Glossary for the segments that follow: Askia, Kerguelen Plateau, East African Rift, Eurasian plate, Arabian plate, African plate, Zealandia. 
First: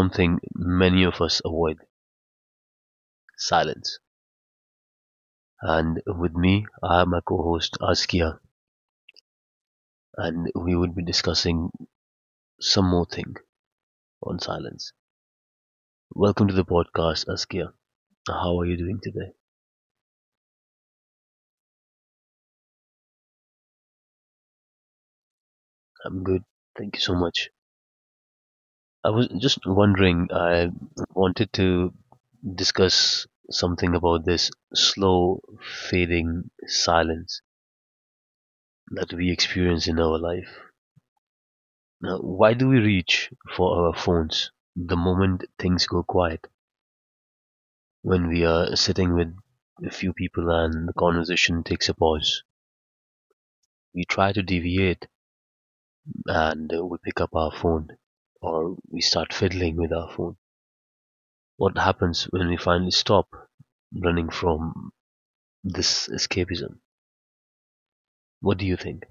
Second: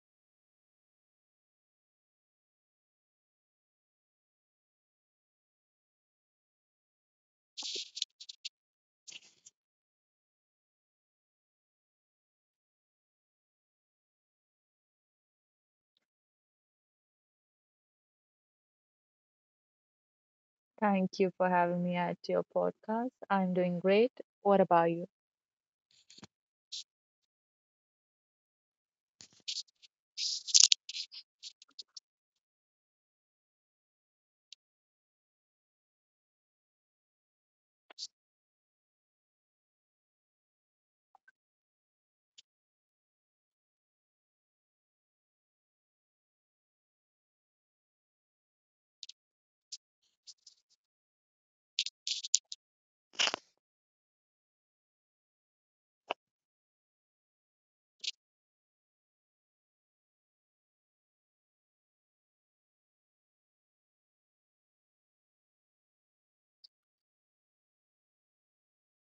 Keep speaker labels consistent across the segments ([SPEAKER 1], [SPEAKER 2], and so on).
[SPEAKER 1] something many of us avoid: silence. And with me, I have my co-host Askia, and we would be discussing some more thing on silence. Welcome to the podcast, Askia. How are you doing today?
[SPEAKER 2] Thank you for having me at your podcast. I'm doing great. What about you?
[SPEAKER 1] I'm good. Thank you so much. I was just wondering, I wanted to discuss something about this slow fading silence that we experience in our life. Now, why do we reach for our phones the moment things go quiet? When we are sitting with a few people and the conversation takes a pause, we try to deviate and we pick up our phone or we start fiddling with our phone. What happens when we finally stop running from this escapism. What do you think?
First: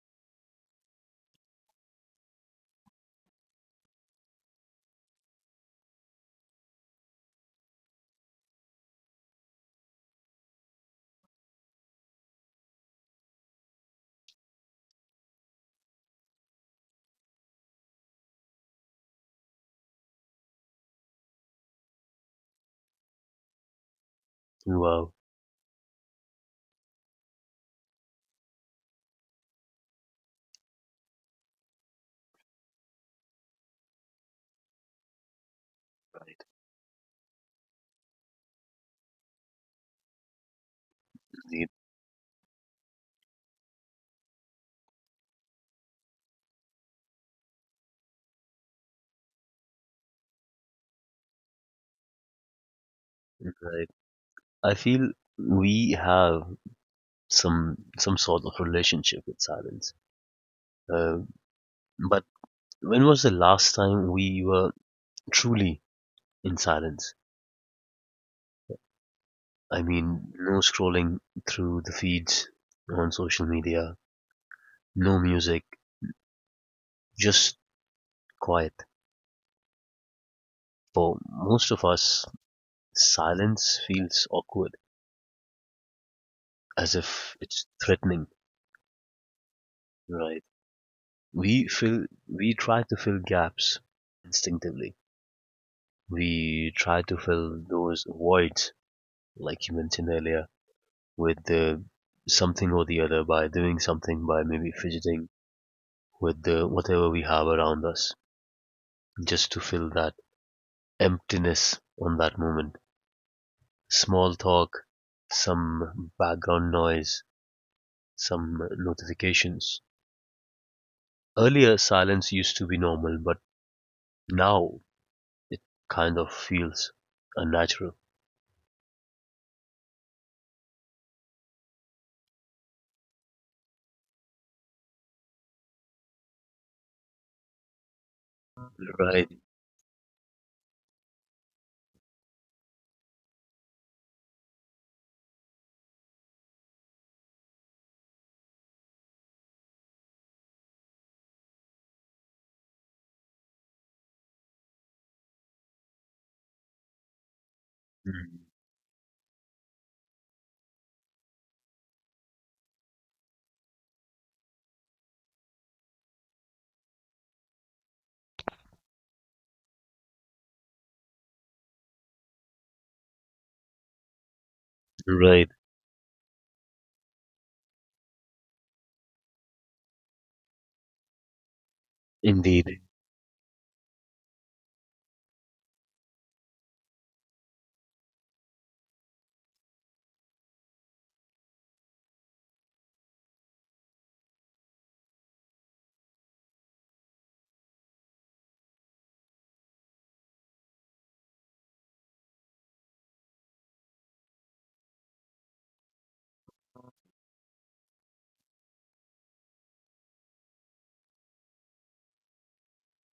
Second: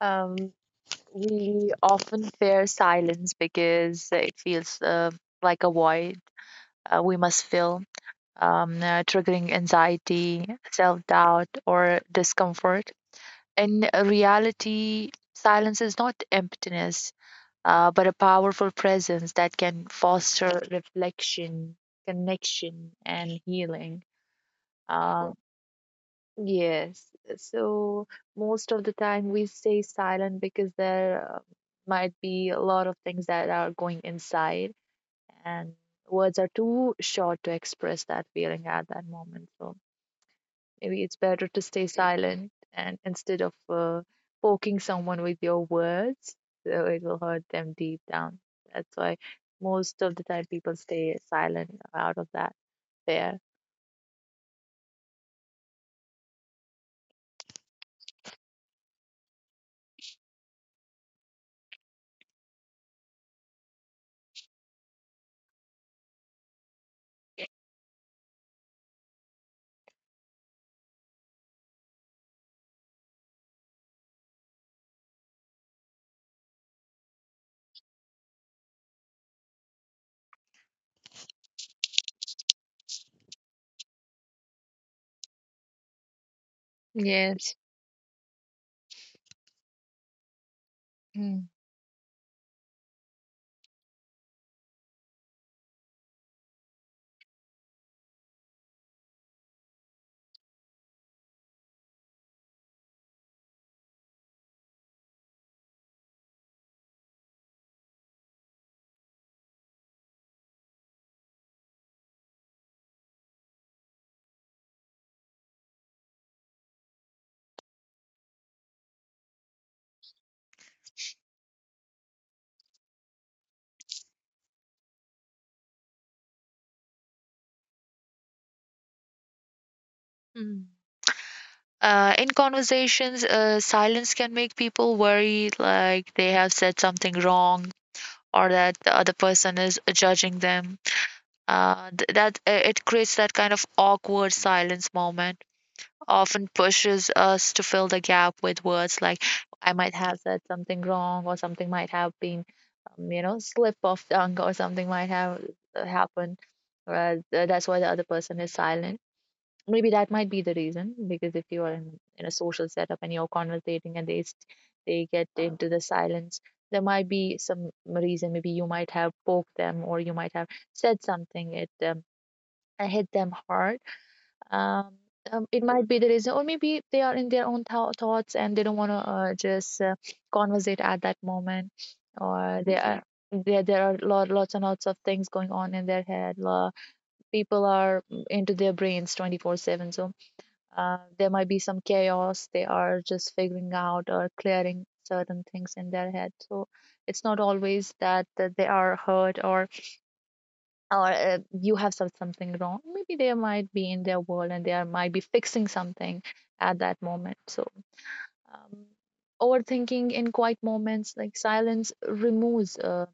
[SPEAKER 2] Um, we often fear silence because it feels like a void we must fill, triggering anxiety, self doubt, or discomfort. In reality, silence is not emptiness, but a powerful presence that can foster reflection, connection, and healing.
[SPEAKER 1] Wow.
[SPEAKER 2] Um, Yes. So most of the time we stay silent because there might be a lot of things that are going inside, and words are too short to express that feeling at that moment. So maybe it's better to
[SPEAKER 1] Zid.
[SPEAKER 2] stay silent and instead of poking someone with your words, so it will hurt them deep down. That's why most of the time people stay silent out of that fear.
[SPEAKER 1] Right. I feel we have some sort of relationship with silence. Uh, but when was the last time we were truly in silence? I mean, no scrolling through the feeds on social media, no music, just quiet. For most of us, silence feels awkward, as if
[SPEAKER 2] Yes.
[SPEAKER 1] it's threatening, right?
[SPEAKER 2] Mm.
[SPEAKER 1] We try to fill gaps instinctively. We try to fill those voids, like you mentioned earlier, with the something or the other by doing something by maybe fidgeting with the whatever we have around us, just to fill that emptiness on that moment. Small talk, some background noise, some notifications. Earlier, silence used to be normal, but now it kind of feels unnatural.
[SPEAKER 2] Mm. In conversations, silence can make people worry like they have said something wrong or that the other
[SPEAKER 1] Right.
[SPEAKER 2] person is judging them. Th- that It creates that kind of awkward silence moment, often pushes us to fill the gap with words like I might have said something wrong or something might have been, you know, slip of tongue or something might have happened. That's why the other person
[SPEAKER 1] Mm.
[SPEAKER 2] is silent, maybe that might be the reason because if you are in a social setup and you're conversating and they get into the silence, there might be some reason, maybe you might have poked them or you might have said something, it hit them hard. um,
[SPEAKER 1] Right,
[SPEAKER 2] it might be the reason, or maybe they are in their own thoughts and they don't want to just conversate at that moment, or they
[SPEAKER 1] indeed.
[SPEAKER 2] are there are lots and lots of things going on in their head. People are into their brains 24/7. So there might be some chaos. They are just figuring out or clearing certain things in their head. So it's not always that they are hurt, or you have said something wrong. Maybe they might be in their world and they are, might be fixing something at that moment. So um, overthinking in quiet moments, like silence, removes,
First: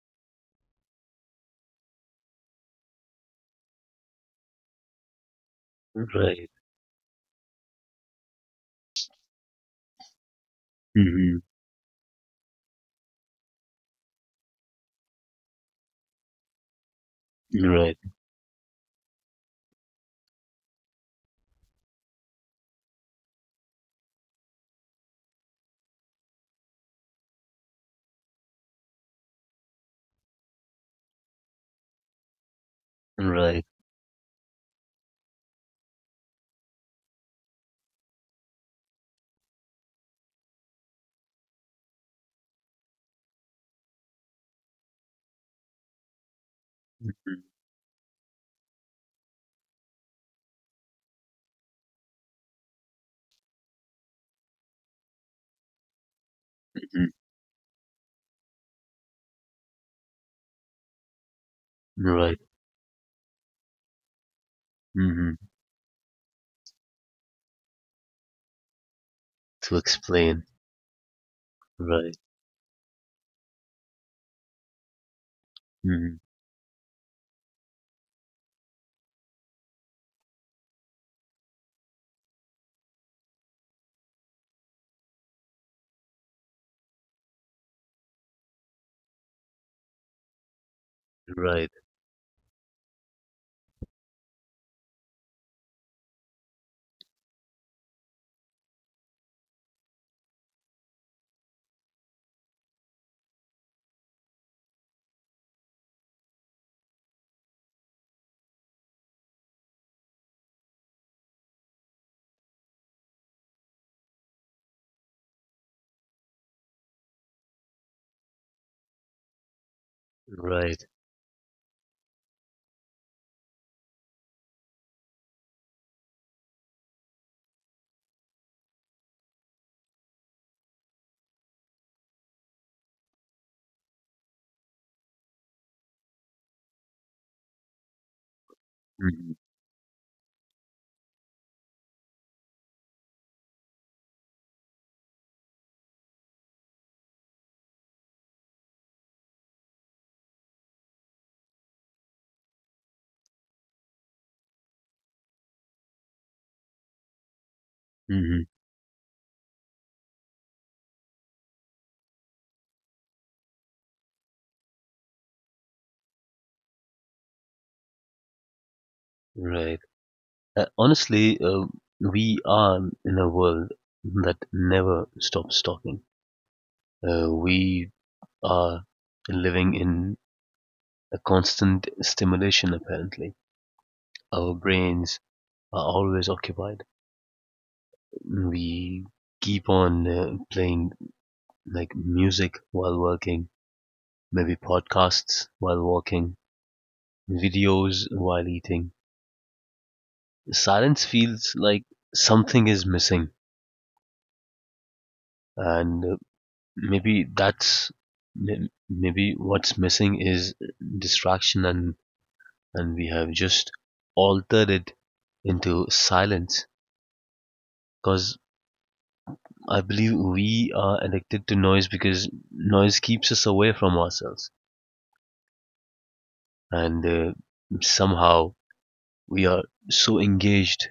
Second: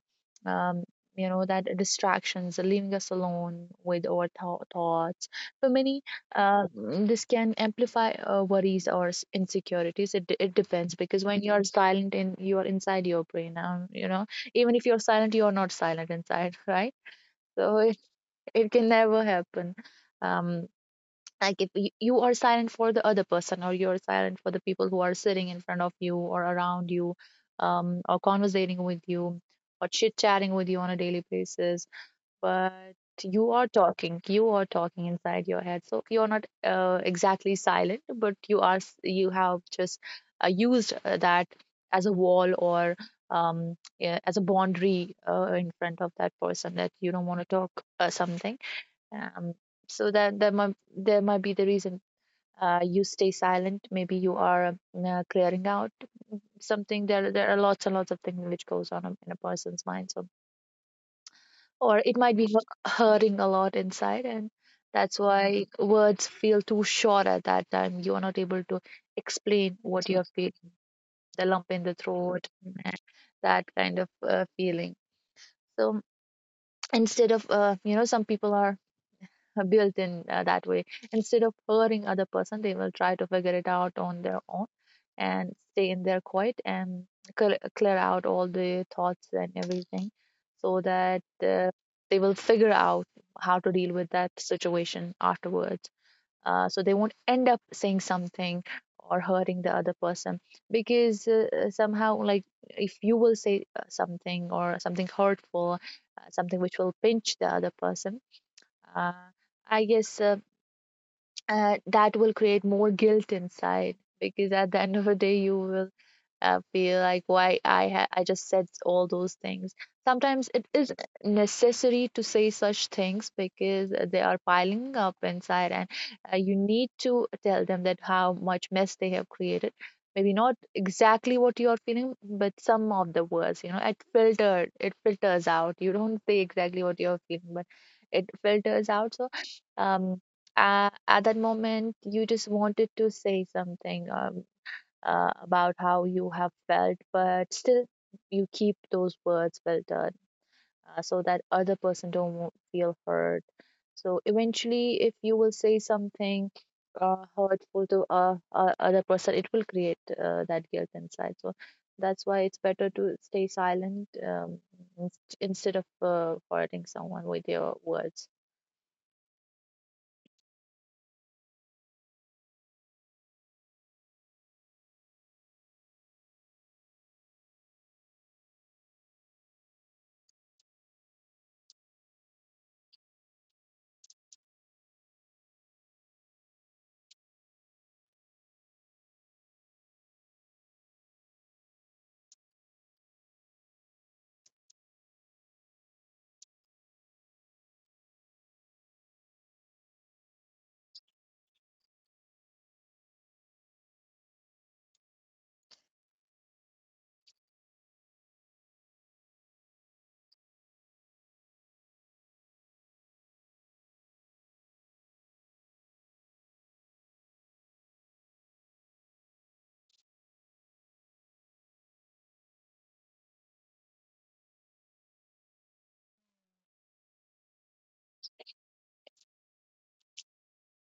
[SPEAKER 2] um, you know, that distractions, leaving us alone with our thoughts. For many,
[SPEAKER 1] Right.
[SPEAKER 2] this can amplify worries or insecurities. It depends because
[SPEAKER 1] Hmm.
[SPEAKER 2] when you are silent, in you are inside your brain. You know, even if you're silent, you are not silent inside, right? So
[SPEAKER 1] Right.
[SPEAKER 2] it can never happen. Um, like if you are silent for the other person, or you're silent for the people who are sitting in front of you or around you, or conversating with you, or chit chatting with you on a daily basis. But
[SPEAKER 1] Right.
[SPEAKER 2] you are talking inside your head, so you're not exactly silent, but you have just used that as a wall, or yeah, as a boundary in front of that person, that you don't want to talk something. Um, so that that might there might be the reason you stay silent. Maybe you are clearing out something. There are lots and lots of things which goes on in a person's mind. So, or
[SPEAKER 1] Hmm.
[SPEAKER 2] it might
[SPEAKER 1] Right.
[SPEAKER 2] be hurting a lot inside, and that's
[SPEAKER 1] Hmm.
[SPEAKER 2] why words feel too short at that time. You are not able to
[SPEAKER 1] To
[SPEAKER 2] explain what you're
[SPEAKER 1] explain.
[SPEAKER 2] feeling, the lump in the
[SPEAKER 1] Right.
[SPEAKER 2] throat, that kind of feeling. So
[SPEAKER 1] Hmm.
[SPEAKER 2] instead of you know, some people are built in that way. Instead of hurting other person, they will try to figure it out on their own and stay in their quiet and clear out all the thoughts and everything, so that
[SPEAKER 1] Right.
[SPEAKER 2] they will figure out how to deal with that situation afterwards. So they won't end up saying something or hurting the other person, because somehow, like, if you will say something or something hurtful, something which will pinch the other person. uh, I guess that will create more guilt inside, because at the end of the day, you will, I feel like, I just said all those things. Sometimes it
[SPEAKER 1] Right.
[SPEAKER 2] is necessary to say such things because they are piling up inside, and you need to tell them that how much mess they have created. Maybe not exactly what you are feeling, but some of the words, you know, it filters out. You don't say exactly what you are feeling, but it filters out. So,
[SPEAKER 1] Hmm.
[SPEAKER 2] um, at that moment, you just wanted to say something. About how you have felt, but still you keep those words filtered so that other person don't feel hurt. So eventually, if you will say something hurtful to
[SPEAKER 1] Hmm.
[SPEAKER 2] other person, it will create that guilt inside. So that's why it's better to stay silent, instead of hurting someone with your words.
[SPEAKER 1] Right. Honestly, we are in a world that never stops talking. We are living in a constant stimulation, apparently. Our brains are always occupied. We keep on playing like music while working, maybe podcasts while walking, videos while eating. Silence feels like something is missing, and maybe that's maybe what's missing is distraction, and we have just altered it into silence. Because I believe we are addicted to noise because noise keeps us away from ourselves, and somehow we are so engaged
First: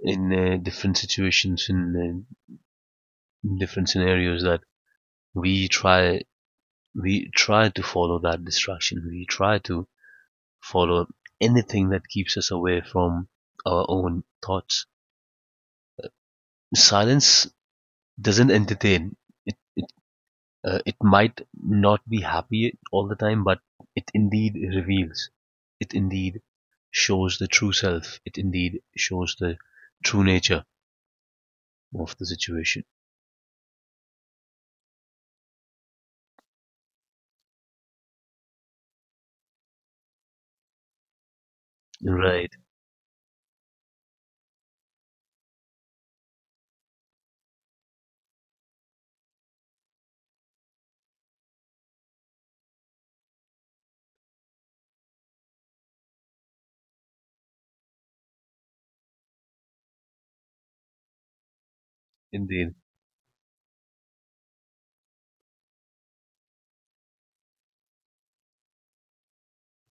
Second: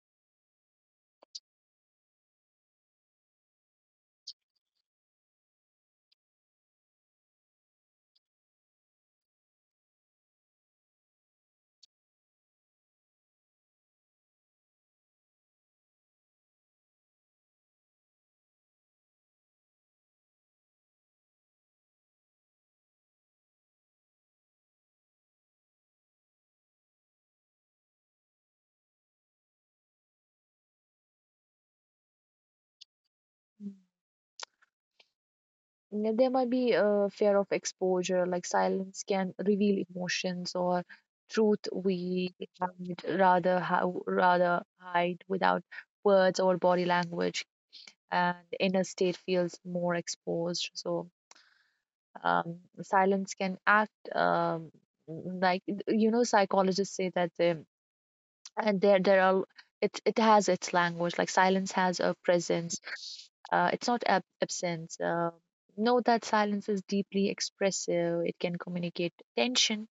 [SPEAKER 1] in different situations in different scenarios that we try we try to follow that distraction, we try to follow anything that keeps us away from our own thoughts. Silence doesn't entertain. It it, uh, it might not be happy all the time, but it indeed reveals, it indeed shows the true self, it indeed shows the true nature of the situation.
[SPEAKER 2] There might be a fear of exposure, like silence can reveal emotions or truth we
[SPEAKER 1] Right.
[SPEAKER 2] would rather hide. Without words or body language, and inner state feels more exposed. So silence can act, like, you know, psychologists say that. The and there are it It has its language, like silence has a
[SPEAKER 1] Indeed.
[SPEAKER 2] presence. It's not absence. Know that silence is deeply expressive, it can communicate tension,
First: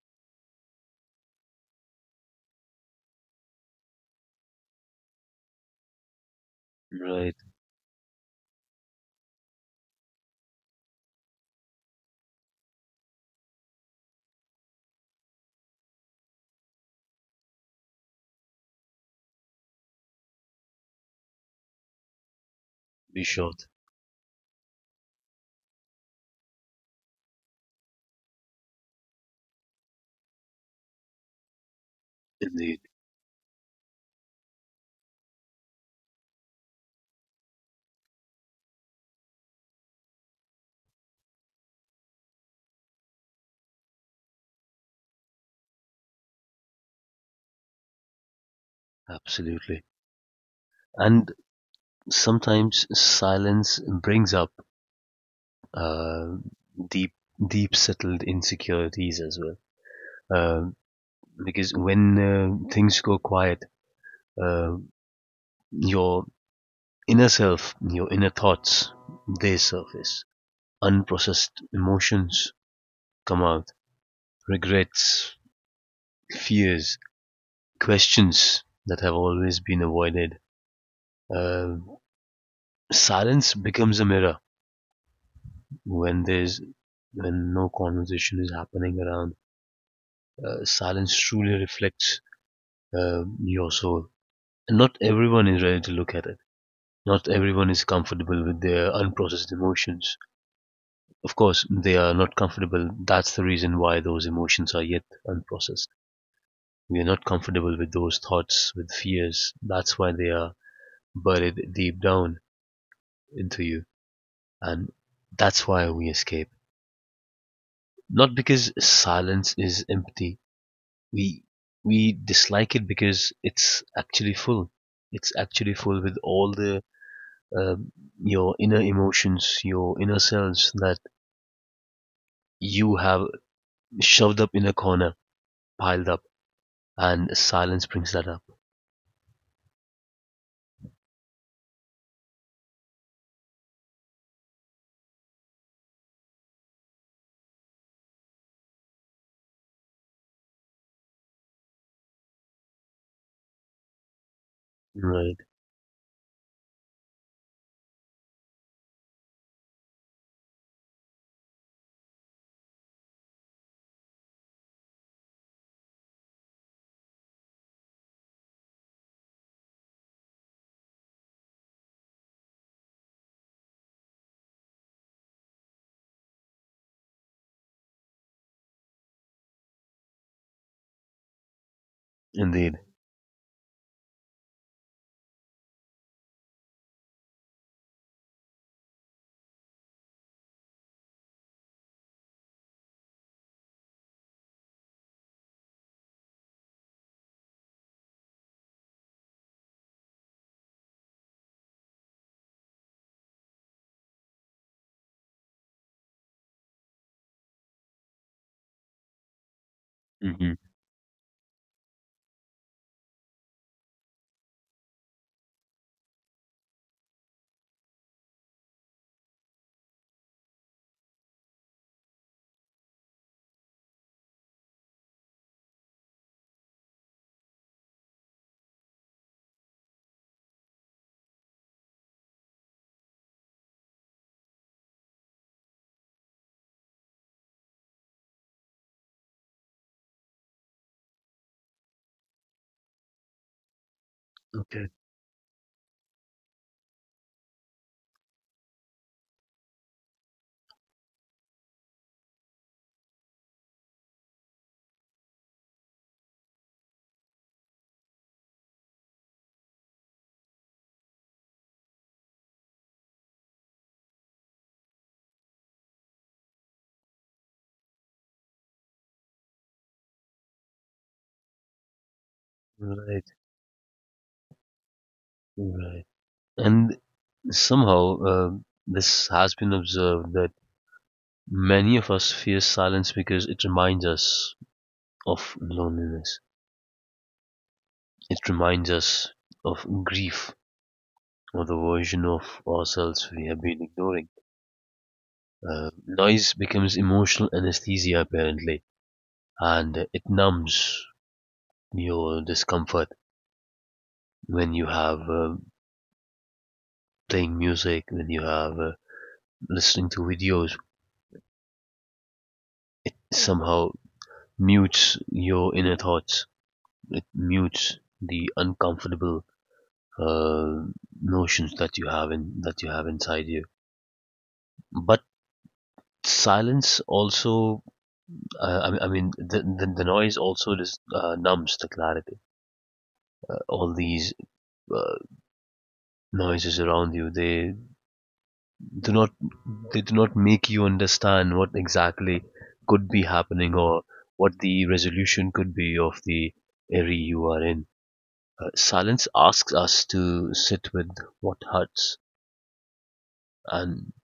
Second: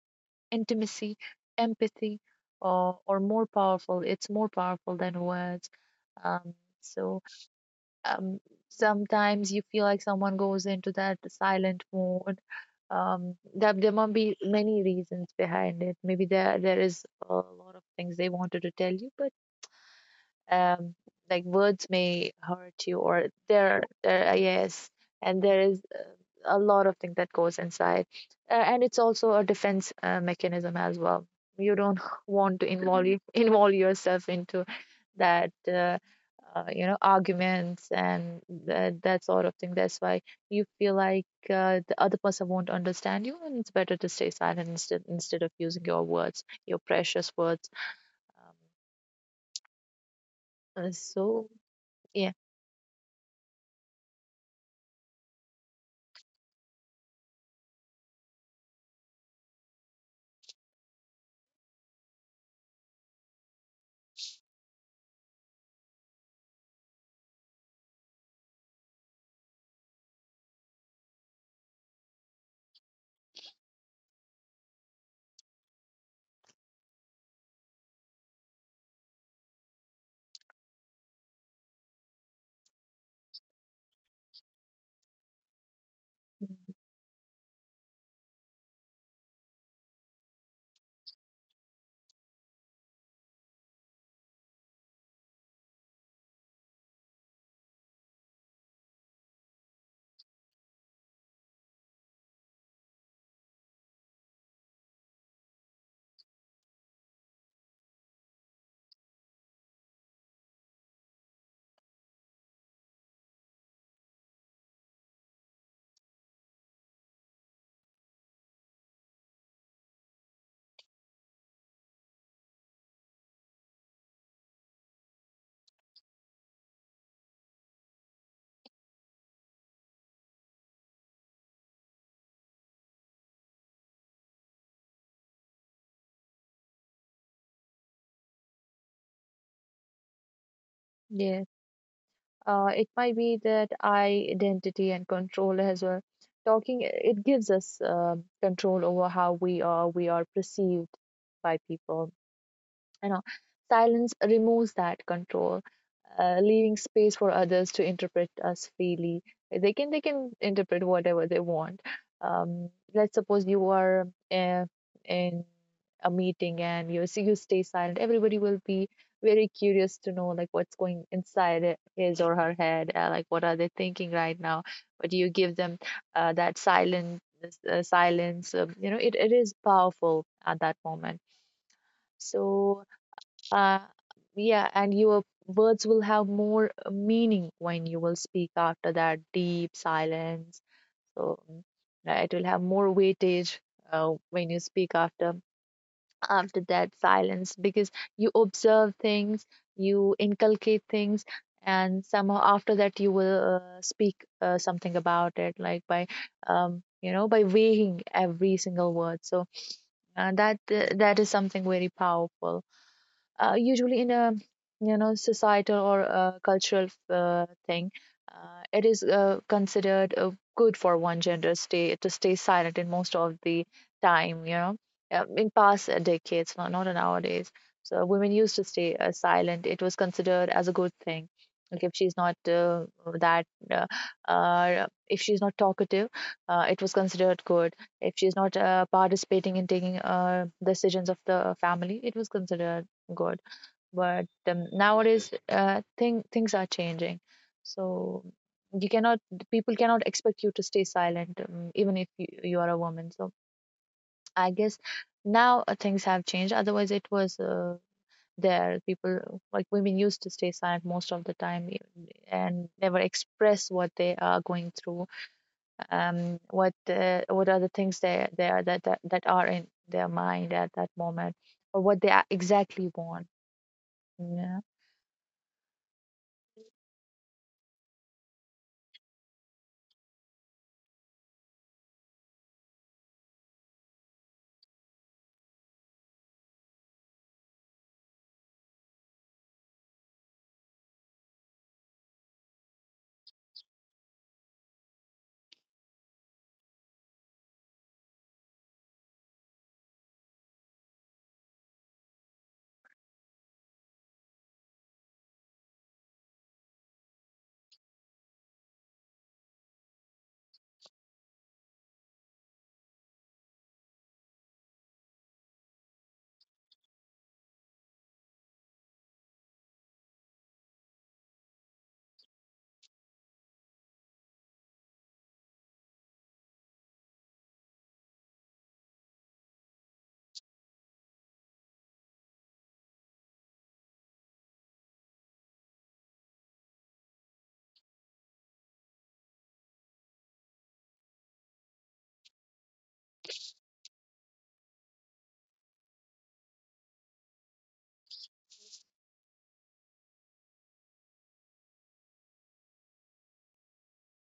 [SPEAKER 2] intimacy, empathy, or more powerful, it's more powerful than words. um, so
[SPEAKER 1] Right.
[SPEAKER 2] um, Sometimes you feel like someone goes into that silent mode, that there might be many reasons behind it. Maybe there is a lot of things they wanted to tell you, but um, like, words may hurt you,
[SPEAKER 1] Be
[SPEAKER 2] or
[SPEAKER 1] sure.
[SPEAKER 2] there yes, and there is a lot of things that goes inside. And it's also a defense mechanism as well. You don't want to
[SPEAKER 1] Indeed,
[SPEAKER 2] involve yourself into that, you know, arguments and that sort of thing. That's why you feel like the other person won't understand you, and it's better to stay silent, instead of using your words, your precious words. um,
[SPEAKER 1] absolutely. And
[SPEAKER 2] so yeah.
[SPEAKER 1] sometimes silence brings up uh, deep, deep settled insecurities as well. Um because when things go quiet, uh, your inner self, your inner thoughts, they surface. Unprocessed emotions come out, regrets, fears, questions that have always been avoided. Uh, Silence becomes a mirror when there's when no conversation is happening around. Silence truly reflects your soul. And not everyone is ready to look at it. Not everyone is comfortable with their unprocessed emotions. Of course, they are not comfortable. That's the reason why those emotions are yet unprocessed. We are not comfortable with those thoughts, with fears. That's why they are buried deep down into you. And that's why we escape. Not because silence is empty, we we dislike it because it's actually full. It's actually full with all the um, your inner emotions, your inner selves that you have shoved up in a corner, piled up, and silence brings that up.
[SPEAKER 2] Yes, it might be that identity and control as well. Talking, it gives us control over how we are perceived by people. You know, silence removes that
[SPEAKER 1] Right,
[SPEAKER 2] control, leaving space for others to interpret us freely. They can interpret whatever they want. Um, let's suppose you are in a meeting and you see you stay silent. Everybody will be very curious to know, like, what's going inside his or her head, like, what are they thinking right now. But you give them that silent silence. Um, you know, it is powerful at that moment.
[SPEAKER 1] indeed.
[SPEAKER 2] So uh, yeah, and your words will have more meaning when you will speak after that deep silence. So it will have more weightage when you speak after that silence, because you observe things, you inculcate things, and somehow after that you will speak something about it, like, by you know, by weighing every single word. So
[SPEAKER 1] Hmm.
[SPEAKER 2] that is something very powerful. Usually, in a, you know, societal or a cultural thing, it is considered good for one gender stay to stay silent in most of the time, you know. In past decades, not nowadays, so women used to stay silent. It was considered as a good thing. Like, if she's not that uh, if she's not talkative, it was considered good. If she's not participating in taking decisions of the family, it was considered good. But
[SPEAKER 1] Okay,
[SPEAKER 2] nowadays, things are changing. So you cannot, people cannot expect you to stay silent, even if you are a woman. So I guess now things have changed. Otherwise, it was there. People, like, women used to stay silent most of the time, and never express what they are going through. What are the things they are that, that that are in their mind at that moment, or what exactly
[SPEAKER 1] right,
[SPEAKER 2] want. Yeah.
[SPEAKER 1] right. And somehow, this has been observed that many of us fear silence because it reminds us of loneliness. It reminds us of grief or the version of ourselves we have been ignoring. Noise becomes emotional anesthesia, apparently, and it numbs your discomfort when you have playing music, when you have listening to videos. It somehow mutes your inner thoughts, it mutes the uncomfortable uh, notions that you have inside you. But silence also. I mean, the noise also just numbs the clarity. All these uh, noises around you, they do not make you understand what exactly could be happening or what the resolution could be of the area you are in. Silence asks us to sit with what hurts, and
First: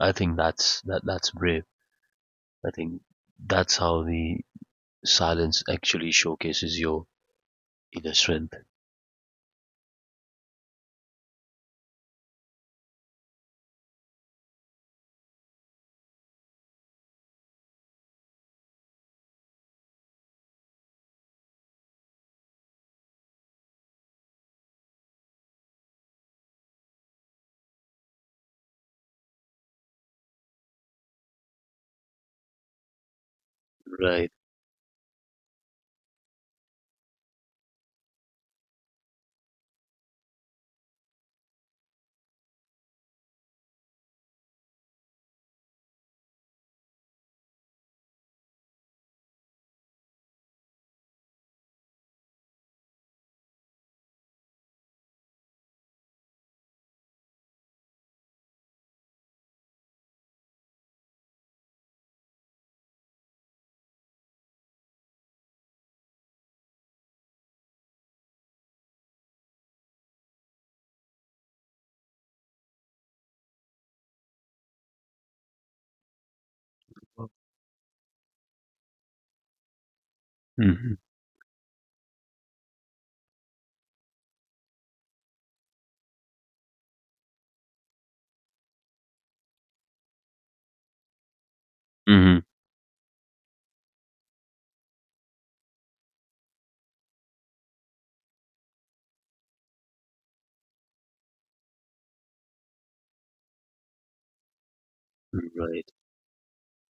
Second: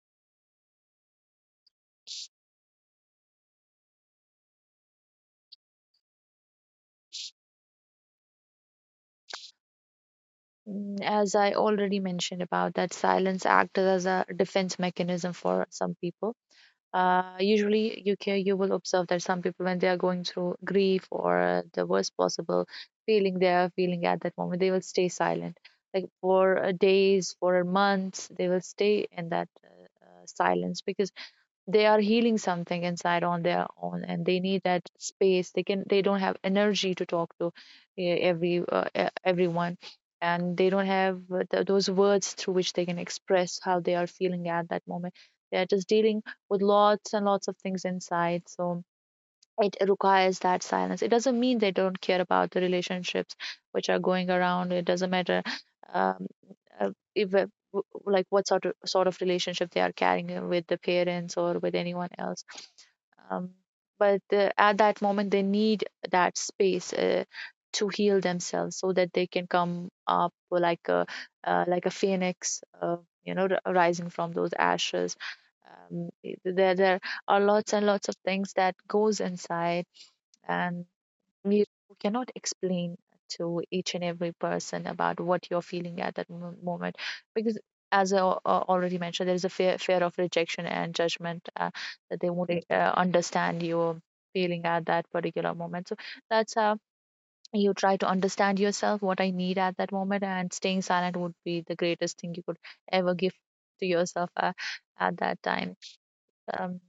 [SPEAKER 1] I think that's brave. I think that's how the silence actually showcases your inner strength.
[SPEAKER 2] Mm, as I already mentioned about that silence acts as a defense mechanism for some people. Usually, you will observe that some people, when they are going through grief or the worst possible feeling they are feeling at that moment, they will stay silent. Like for days, for months, they will stay in that silence, because they are healing something inside on their own, and
[SPEAKER 1] Right.
[SPEAKER 2] they need that space. They don't have energy to talk to every everyone, and they don't have those words through which they can express how they are feeling at that moment. They are just dealing with lots and lots of things inside, so it requires that silence. It doesn't mean they don't care about the relationships which are going around. It doesn't matter um, if, w- like what sort of relationship they are carrying with the parents or with anyone else. um, but at that moment, they need that space to heal themselves, so that they can come up like a phoenix, rising from those ashes. There are lots and lots of things that goes inside, and
[SPEAKER 1] Mhm.
[SPEAKER 2] you cannot explain to each and every person about what you're feeling at that moment, because, as I already mentioned, there is a fear of rejection and judgment, that they
[SPEAKER 1] Mhm.
[SPEAKER 2] won't understand your feeling at that particular moment. So that's how you try to understand yourself, what I need at that moment, and staying silent would be the greatest thing you could ever give to yourself at that time.
[SPEAKER 1] Right.
[SPEAKER 2] Um,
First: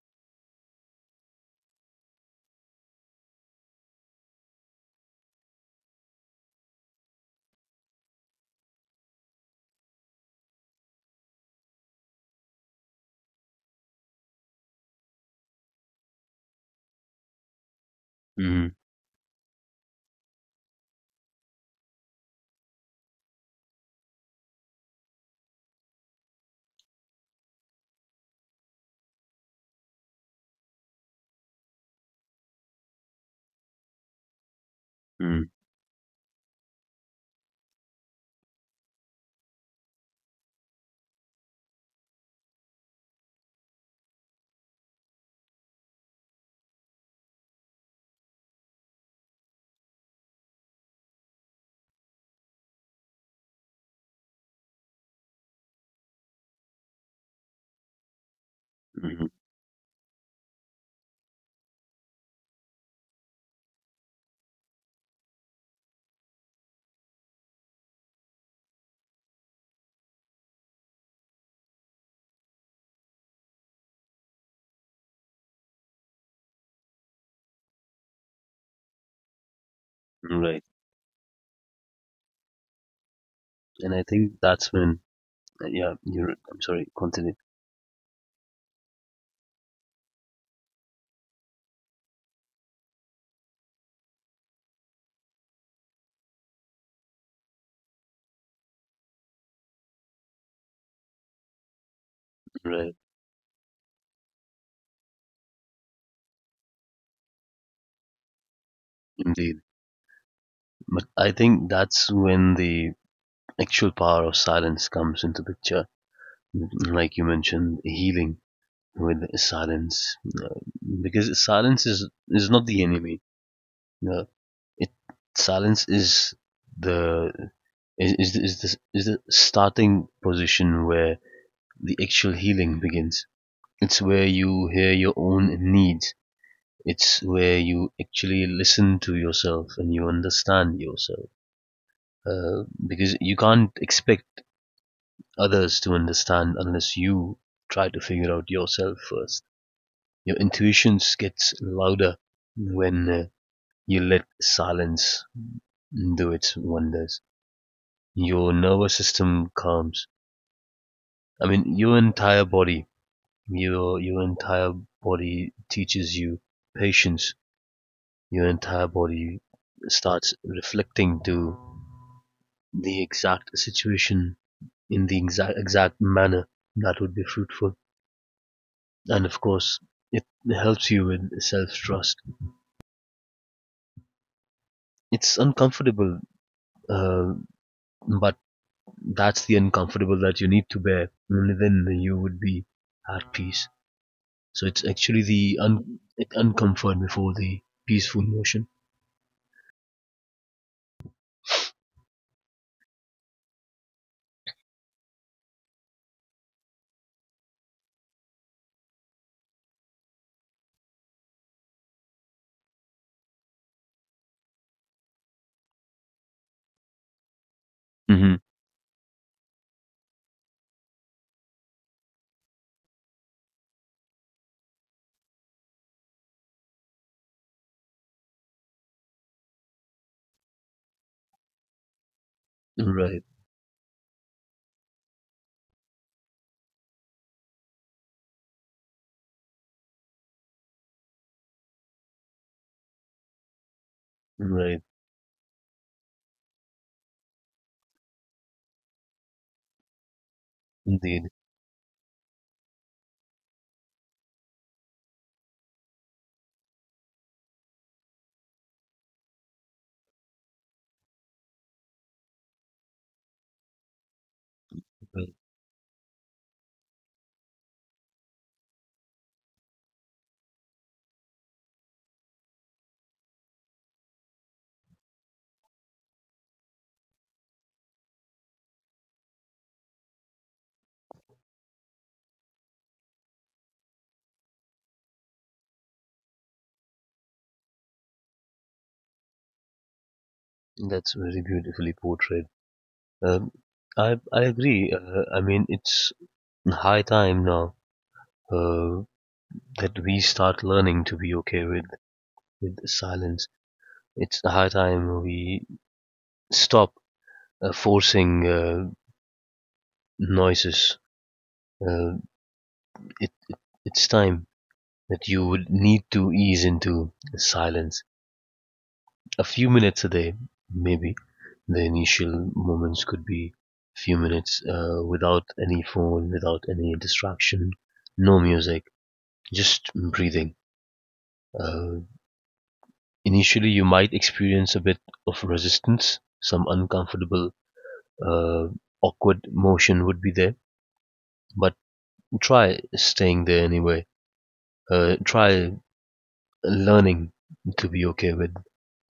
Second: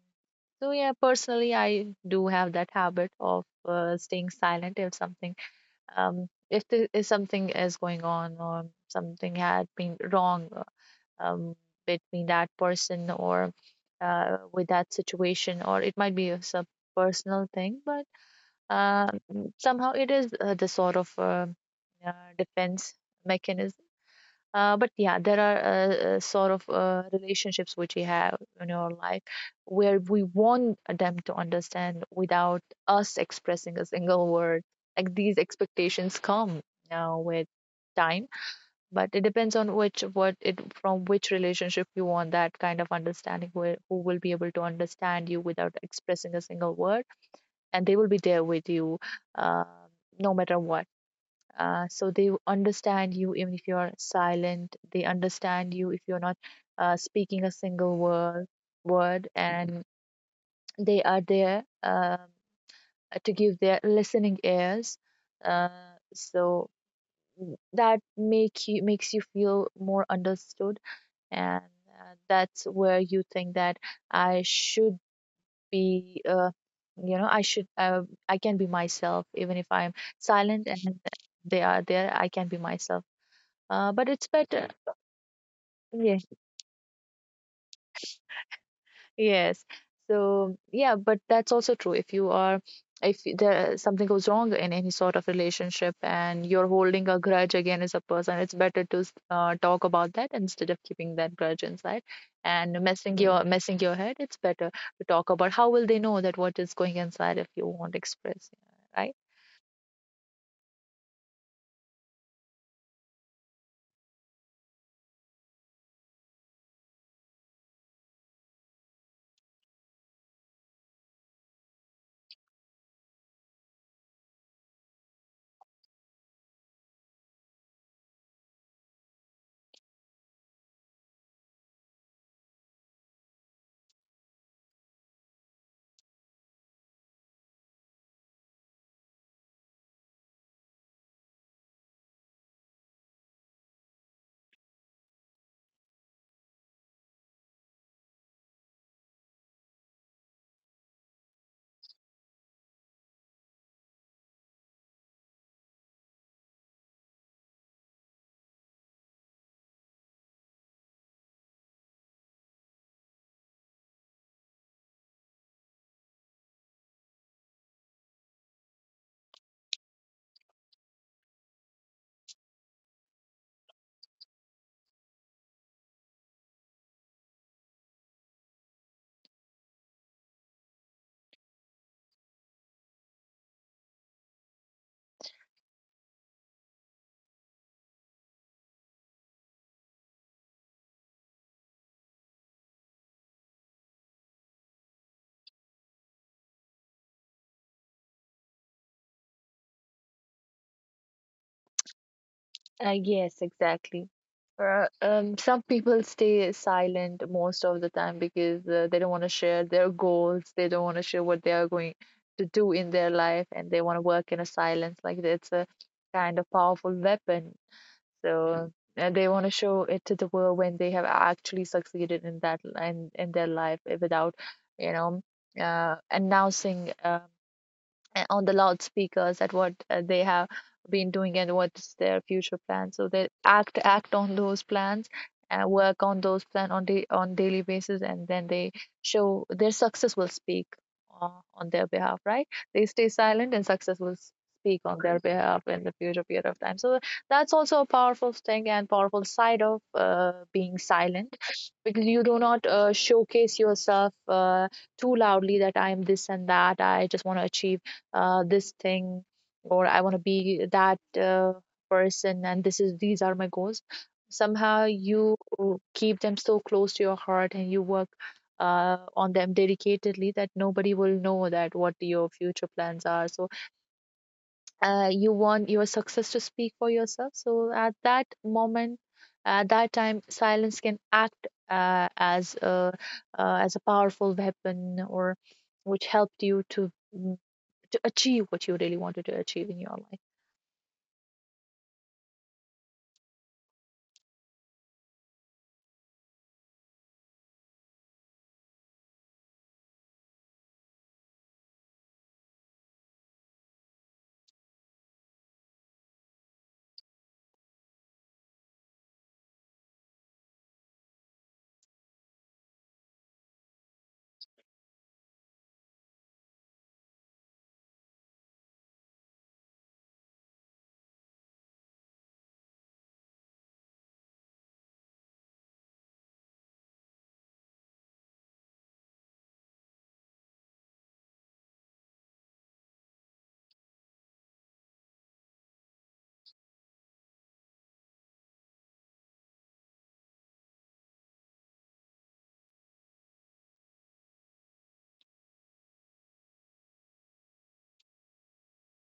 [SPEAKER 2] so yeah, personally, I do have that habit of staying silent if something, if there is something is going on or something had been wrong, um, between that person or with that situation, or it might be a sub personal thing, but
[SPEAKER 1] Mm,
[SPEAKER 2] uh, somehow it is the sort of uh, defense mechanism. But yeah, there are sort of relationships which we have in our life, where we want them to understand without us expressing a single word, like these
[SPEAKER 1] mm,
[SPEAKER 2] expectations come now with time. But it depends on which what it from which relationship you want that kind of understanding, where who will be able to understand you without expressing a single word, and they will be there with you, uh, no matter what. So they understand you even if you're silent. They understand you if you're not speaking a single word.
[SPEAKER 1] mm,
[SPEAKER 2] And they are there, to give their listening ears. Uh, so that makes you feel more understood, and that's where you think that I should be. I should. I can be myself even if I'm
[SPEAKER 1] right.
[SPEAKER 2] silent, and they are there. I can be myself,
[SPEAKER 1] And I
[SPEAKER 2] but it's
[SPEAKER 1] think
[SPEAKER 2] better.
[SPEAKER 1] that's
[SPEAKER 2] Yeah.
[SPEAKER 1] when, yeah,
[SPEAKER 2] Yeah.
[SPEAKER 1] you're, I'm sorry, continue.
[SPEAKER 2] Yes. So yeah, but that's also true. If you are, if y- there something goes wrong in any sort of relationship, and you're holding a grudge against a person, it's better to talk about that, instead of keeping that grudge inside and
[SPEAKER 1] Right.
[SPEAKER 2] messing your head. It's better to talk about, how will they know that what is going inside if you won't express, right?
[SPEAKER 1] Indeed. But I think that's when the actual power of silence comes into picture. Like you mentioned, healing with silence. Because silence is not the enemy. Uh, it, silence the, is the starting position where the actual healing begins. It's where you hear your own needs. It's where you actually listen to yourself and you understand yourself. Because you can't expect others to understand unless you try to figure out yourself first. Your intuitions gets louder when you let silence do its wonders. Your nervous system calms. I mean, your entire body, your entire body teaches you patience. Your entire body starts reflecting to the exact situation in the exact manner that would be fruitful. And of course, it helps you with self trust. It's uncomfortable, uh, but that's the uncomfortable that you need to bear. Only then you would be at peace. So it's actually the uncomfort before the peaceful motion.
[SPEAKER 2] Yes, exactly. Some people stay silent most of the time, because they don't want to share their goals. They don't want to share what they are going to do in their life, and they want to work in a silence. Like, it's a kind of powerful weapon.
[SPEAKER 1] Hmm.
[SPEAKER 2] So they want to show it to the world when they have actually succeeded in their life without, you know, announcing. On the loudspeakers at what they have been doing and what's their future plan, so
[SPEAKER 1] Right,
[SPEAKER 2] they act on those plans and work on those plan on daily basis, and then they show their success will speak uh, on their behalf, right? They stay silent, and success will speak
[SPEAKER 1] right,
[SPEAKER 2] on their behalf in the future period of time. So that's also a powerful thing and powerful side of being
[SPEAKER 1] indeed.
[SPEAKER 2] silent, because you do not showcase yourself too loudly that I'm this and that. I just want to achieve this thing, or I want to be that person, and this is these are my goals. Somehow,
[SPEAKER 1] Well,
[SPEAKER 2] you keep them so close to your heart, and you work on them dedicatedly, that nobody will know that what your future plans are. So you want your success to speak for yourself. So at that moment, at that time, silence can act as a powerful weapon, or which helped you to achieve what you really wanted to achieve in your life.
[SPEAKER 1] that's very beautifully portrayed. Um, I agree. I mean, it's high time now uh, that we start learning to be okay with silence. It's high time we stop forcing noises. Uh, it, it it's time that you would need to ease into silence. A few minutes a day, maybe. The initial moments could be few minutes without any phone, without any distraction, no music, just breathing. Uh, Initially, you might experience a bit of resistance, some uncomfortable, uh, awkward motion would be there, but try staying there anyway. Try learning to be okay with,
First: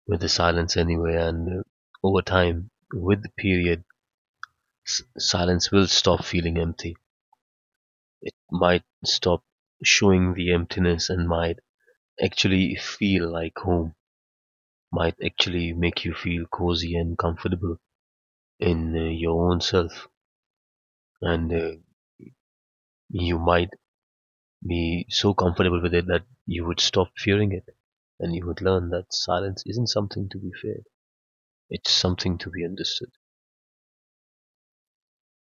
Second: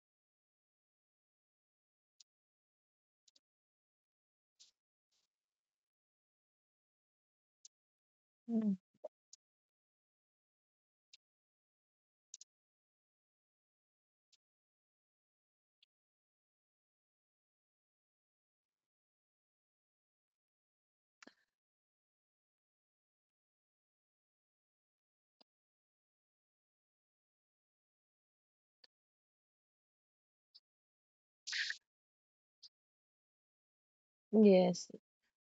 [SPEAKER 1] with the silence anyway, and over time, with the period, silence will stop feeling empty. It
[SPEAKER 2] Mm.
[SPEAKER 1] might stop showing the emptiness and might actually feel like home, might actually make you feel cozy and comfortable in your own self, and you might be so comfortable with it that you would stop fearing it, and you would learn that silence isn't something to be feared; it's something to be understood.
[SPEAKER 2] Yes,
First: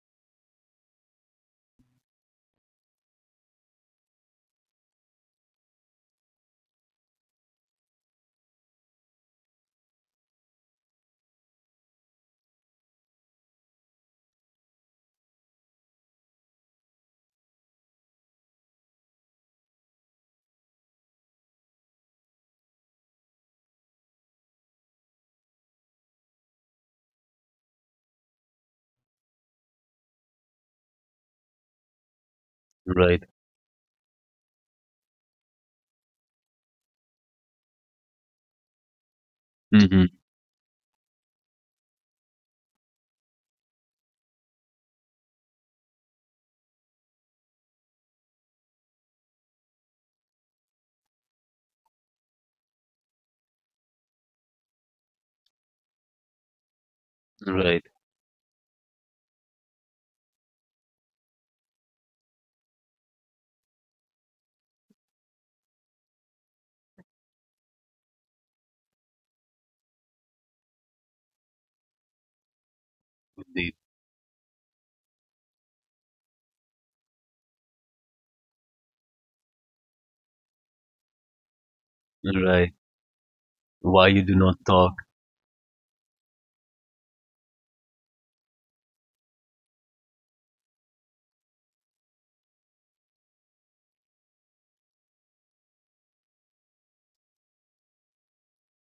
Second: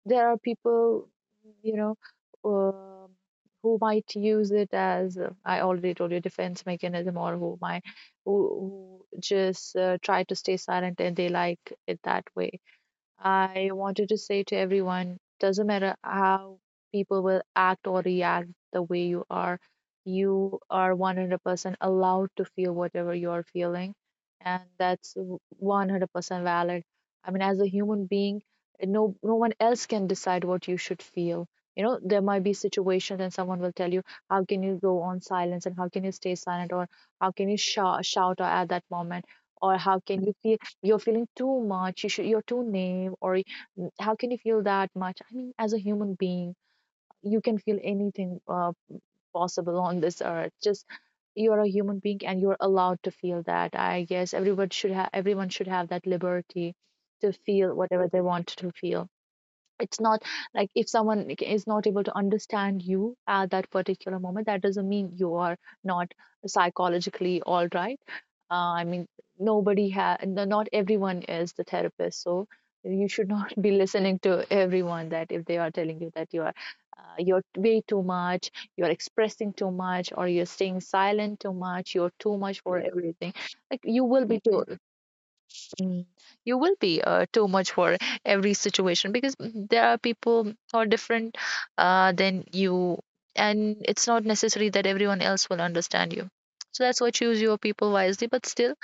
[SPEAKER 2] there are people, you know, um who might use it as, I already told you, defense mechanism, or who, who just try to stay silent, and they like it that way. I wanted to say to everyone, doesn't matter how people will act or react the way you are 100% allowed to feel whatever you are feeling, and that's 100% valid. I mean, as a human being, no one else can decide what you should feel. There might be situations,
[SPEAKER 1] Right.
[SPEAKER 2] and someone will tell you, how can you go on silence and how can you stay silent, or how can you shout at that moment, or how
[SPEAKER 1] Hmm.
[SPEAKER 2] can you feel? You're feeling too much, you're too naive, or how can you feel that much? I mean, as a human being, you can feel anything possible on this earth. Just, you're a human being and you're allowed to feel that. I guess everyone should have that liberty to feel
[SPEAKER 1] Right.
[SPEAKER 2] whatever they want to feel. It's not like if someone like is not able to understand you at that particular moment, that doesn't mean you are not psychologically all right. I mean, nobody has not everyone is the therapist, so you should not be
[SPEAKER 1] Indeed.
[SPEAKER 2] listening to everyone that, if they are telling you that you're way too much, you're expressing too much, or you're staying silent too much, you're too much
[SPEAKER 1] Right.
[SPEAKER 2] for everything. Like, you
[SPEAKER 1] Why you
[SPEAKER 2] will
[SPEAKER 1] do
[SPEAKER 2] be
[SPEAKER 1] not
[SPEAKER 2] too.
[SPEAKER 1] talk?
[SPEAKER 2] Mm. You will be too much for every situation, because there are people who are different than you, and it's not necessary that everyone else will understand you. So that's why choose your people wisely. But still,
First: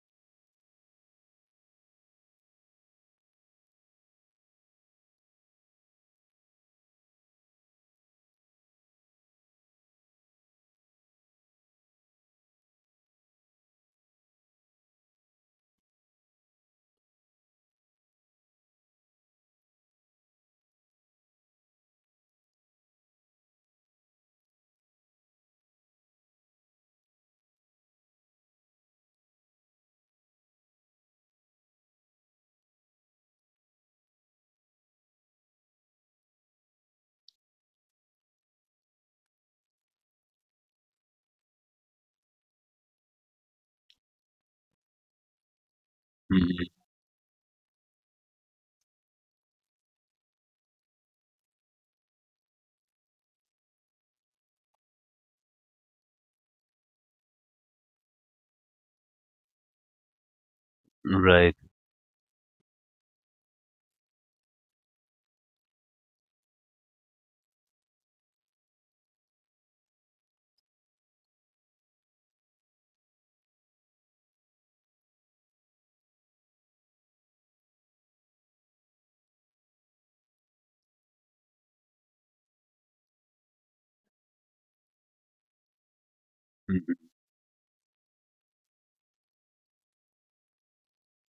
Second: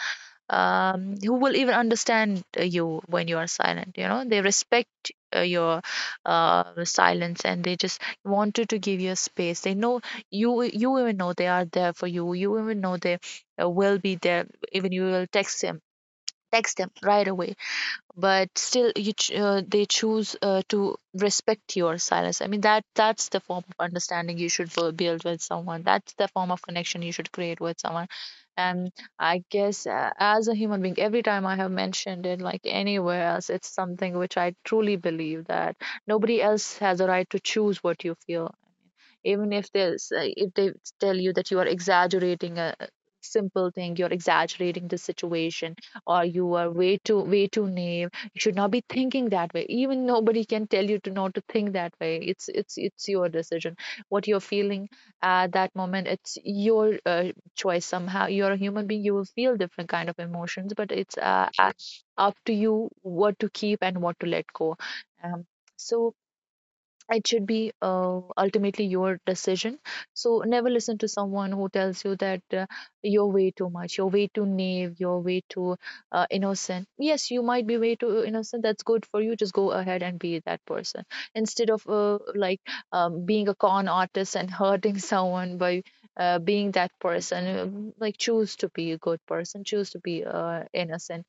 [SPEAKER 2] who will even understand you when you are silent? They respect your silence, and they just wanted to give you a space. They know you, you even know they are there for you. You even know they will be there, even you will text them right away, but still, they choose to respect your silence. I mean, that's the form of understanding you should build with someone, that's the form of connection you should create with someone. And I guess, as a human being, every time I have mentioned it, like anywhere else, it's something which I truly believe, that nobody else has a right to choose what you feel, even if there's if they tell you that you are exaggerating a simple thing, you're exaggerating the situation, or you
[SPEAKER 1] Hmm.
[SPEAKER 2] are way too naive, you should not be thinking that way. Even, nobody can tell you to not to think that way. It's your decision, what you're feeling at that moment. It's your choice. Somehow, you're a human being. You will feel different kind of emotions, but it's
[SPEAKER 1] Right.
[SPEAKER 2] up to you what to keep and what to let go. um, so it should be ultimately your decision. So never listen to someone who tells you that you're way too much, you're way too naive, you're way too innocent. Yes, you might be way too innocent, that's good for you. Just go ahead and be that person, instead of like, being a con artist and hurting someone by being that
[SPEAKER 1] Hmm.
[SPEAKER 2] person. Like, choose to be a good person, choose to be innocent.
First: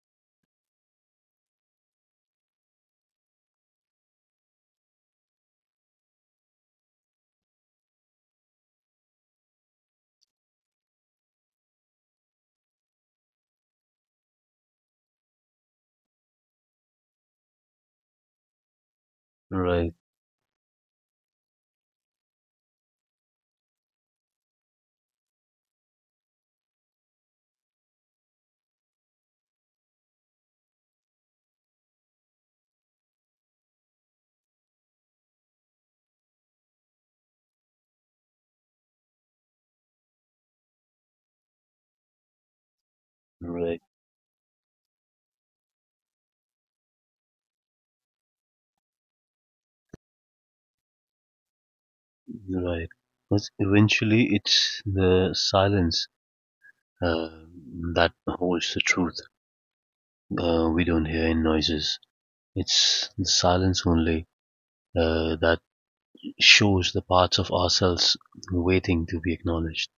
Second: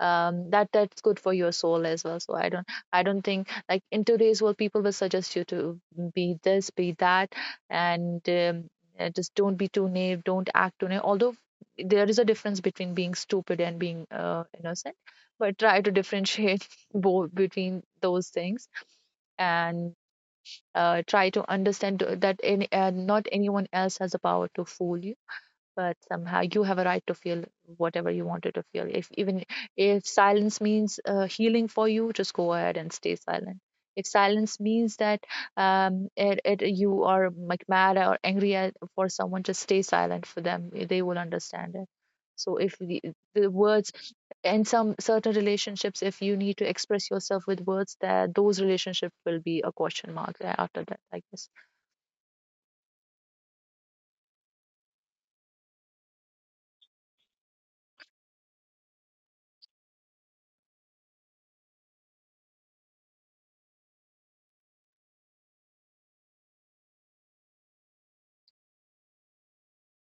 [SPEAKER 2] That's good for your soul as well. So I don't think, like, in today's world, people will suggest you to be this, be that, and just don't be too naive, don't act too naive. Although there is a difference between being stupid and being innocent, but try to differentiate both between those things. And
[SPEAKER 1] Right.
[SPEAKER 2] try to understand that not anyone else has the power to fool you, but somehow, you have a right to feel whatever you wanted to feel. If, even if silence means healing for you, just go ahead and stay silent. If silence means that, you are like mad or angry for someone, just stay silent for them, they will understand it. So if the
[SPEAKER 1] Right.
[SPEAKER 2] words, in some certain relationships, if you need to express yourself with words, that those relationships will be a question mark, after that, I guess.
[SPEAKER 1] Right. But eventually, it's the silence uh, that holds the truth. We don't hear any noises. It's the silence only that shows the parts of ourselves waiting to be acknowledged.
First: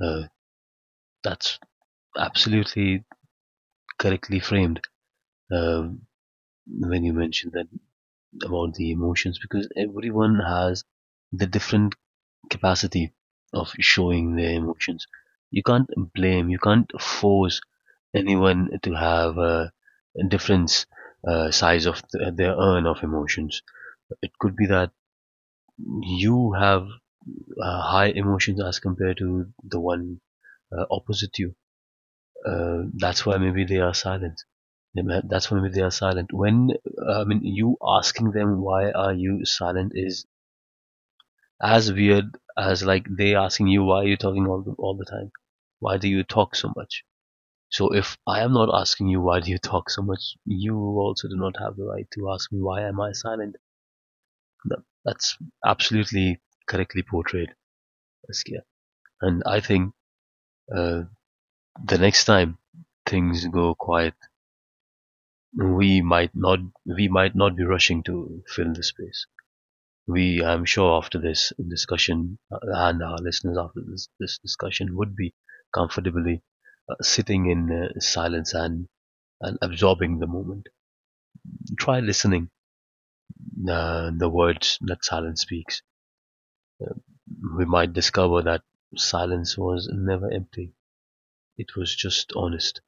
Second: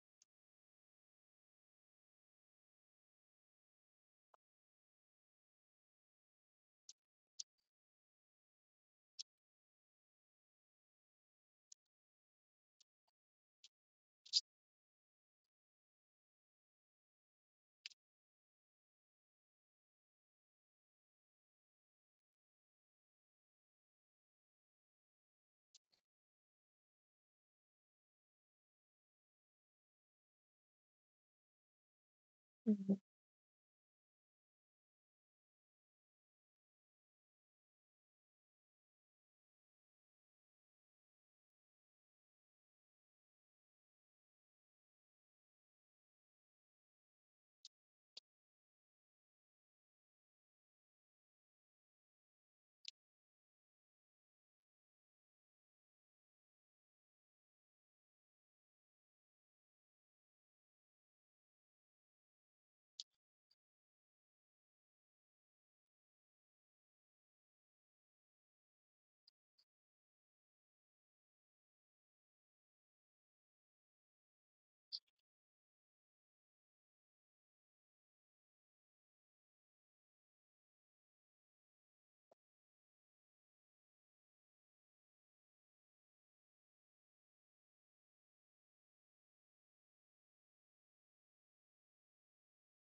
[SPEAKER 1] Uh, that's absolutely correctly framed uh, when you mentioned that about the emotions, because everyone has the different capacity of showing their emotions. You can't blame, you can't force anyone to have a difference size of their urn of emotions. It could be that you have high emotions as compared to the one opposite you.
[SPEAKER 2] Mhm.
[SPEAKER 1] That's why maybe they are silent. That's why maybe they are silent. When I mean you asking them why are you silent is as weird as like they asking you why are you talking all the time. Why do you talk so much? So if I am not asking you why do you talk so much, you also do not have the right to ask me why am I silent. That's absolutely correctly portrayed, Saskia. And I think uh, the next time things go quiet we might not we might not be rushing to fill the space. We, I'm sure, after this discussion and our listeners after this discussion would be comfortably sitting in silence and absorbing the moment. Try listening the words that silence speaks. We might discover that silence was never empty. It was just honest.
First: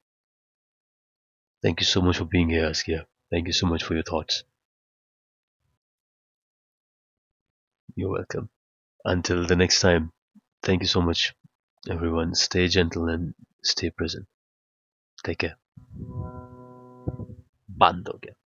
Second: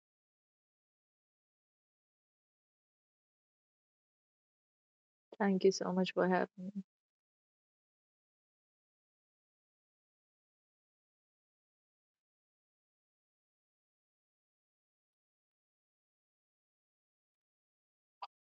[SPEAKER 1] Thank you so much for being here, Askia. Thank you so much for your thoughts.
[SPEAKER 2] Thank you so much for having me.
[SPEAKER 1] You're welcome. Until the next time, thank you so much. Everyone, stay gentle and stay present. Take care. Bando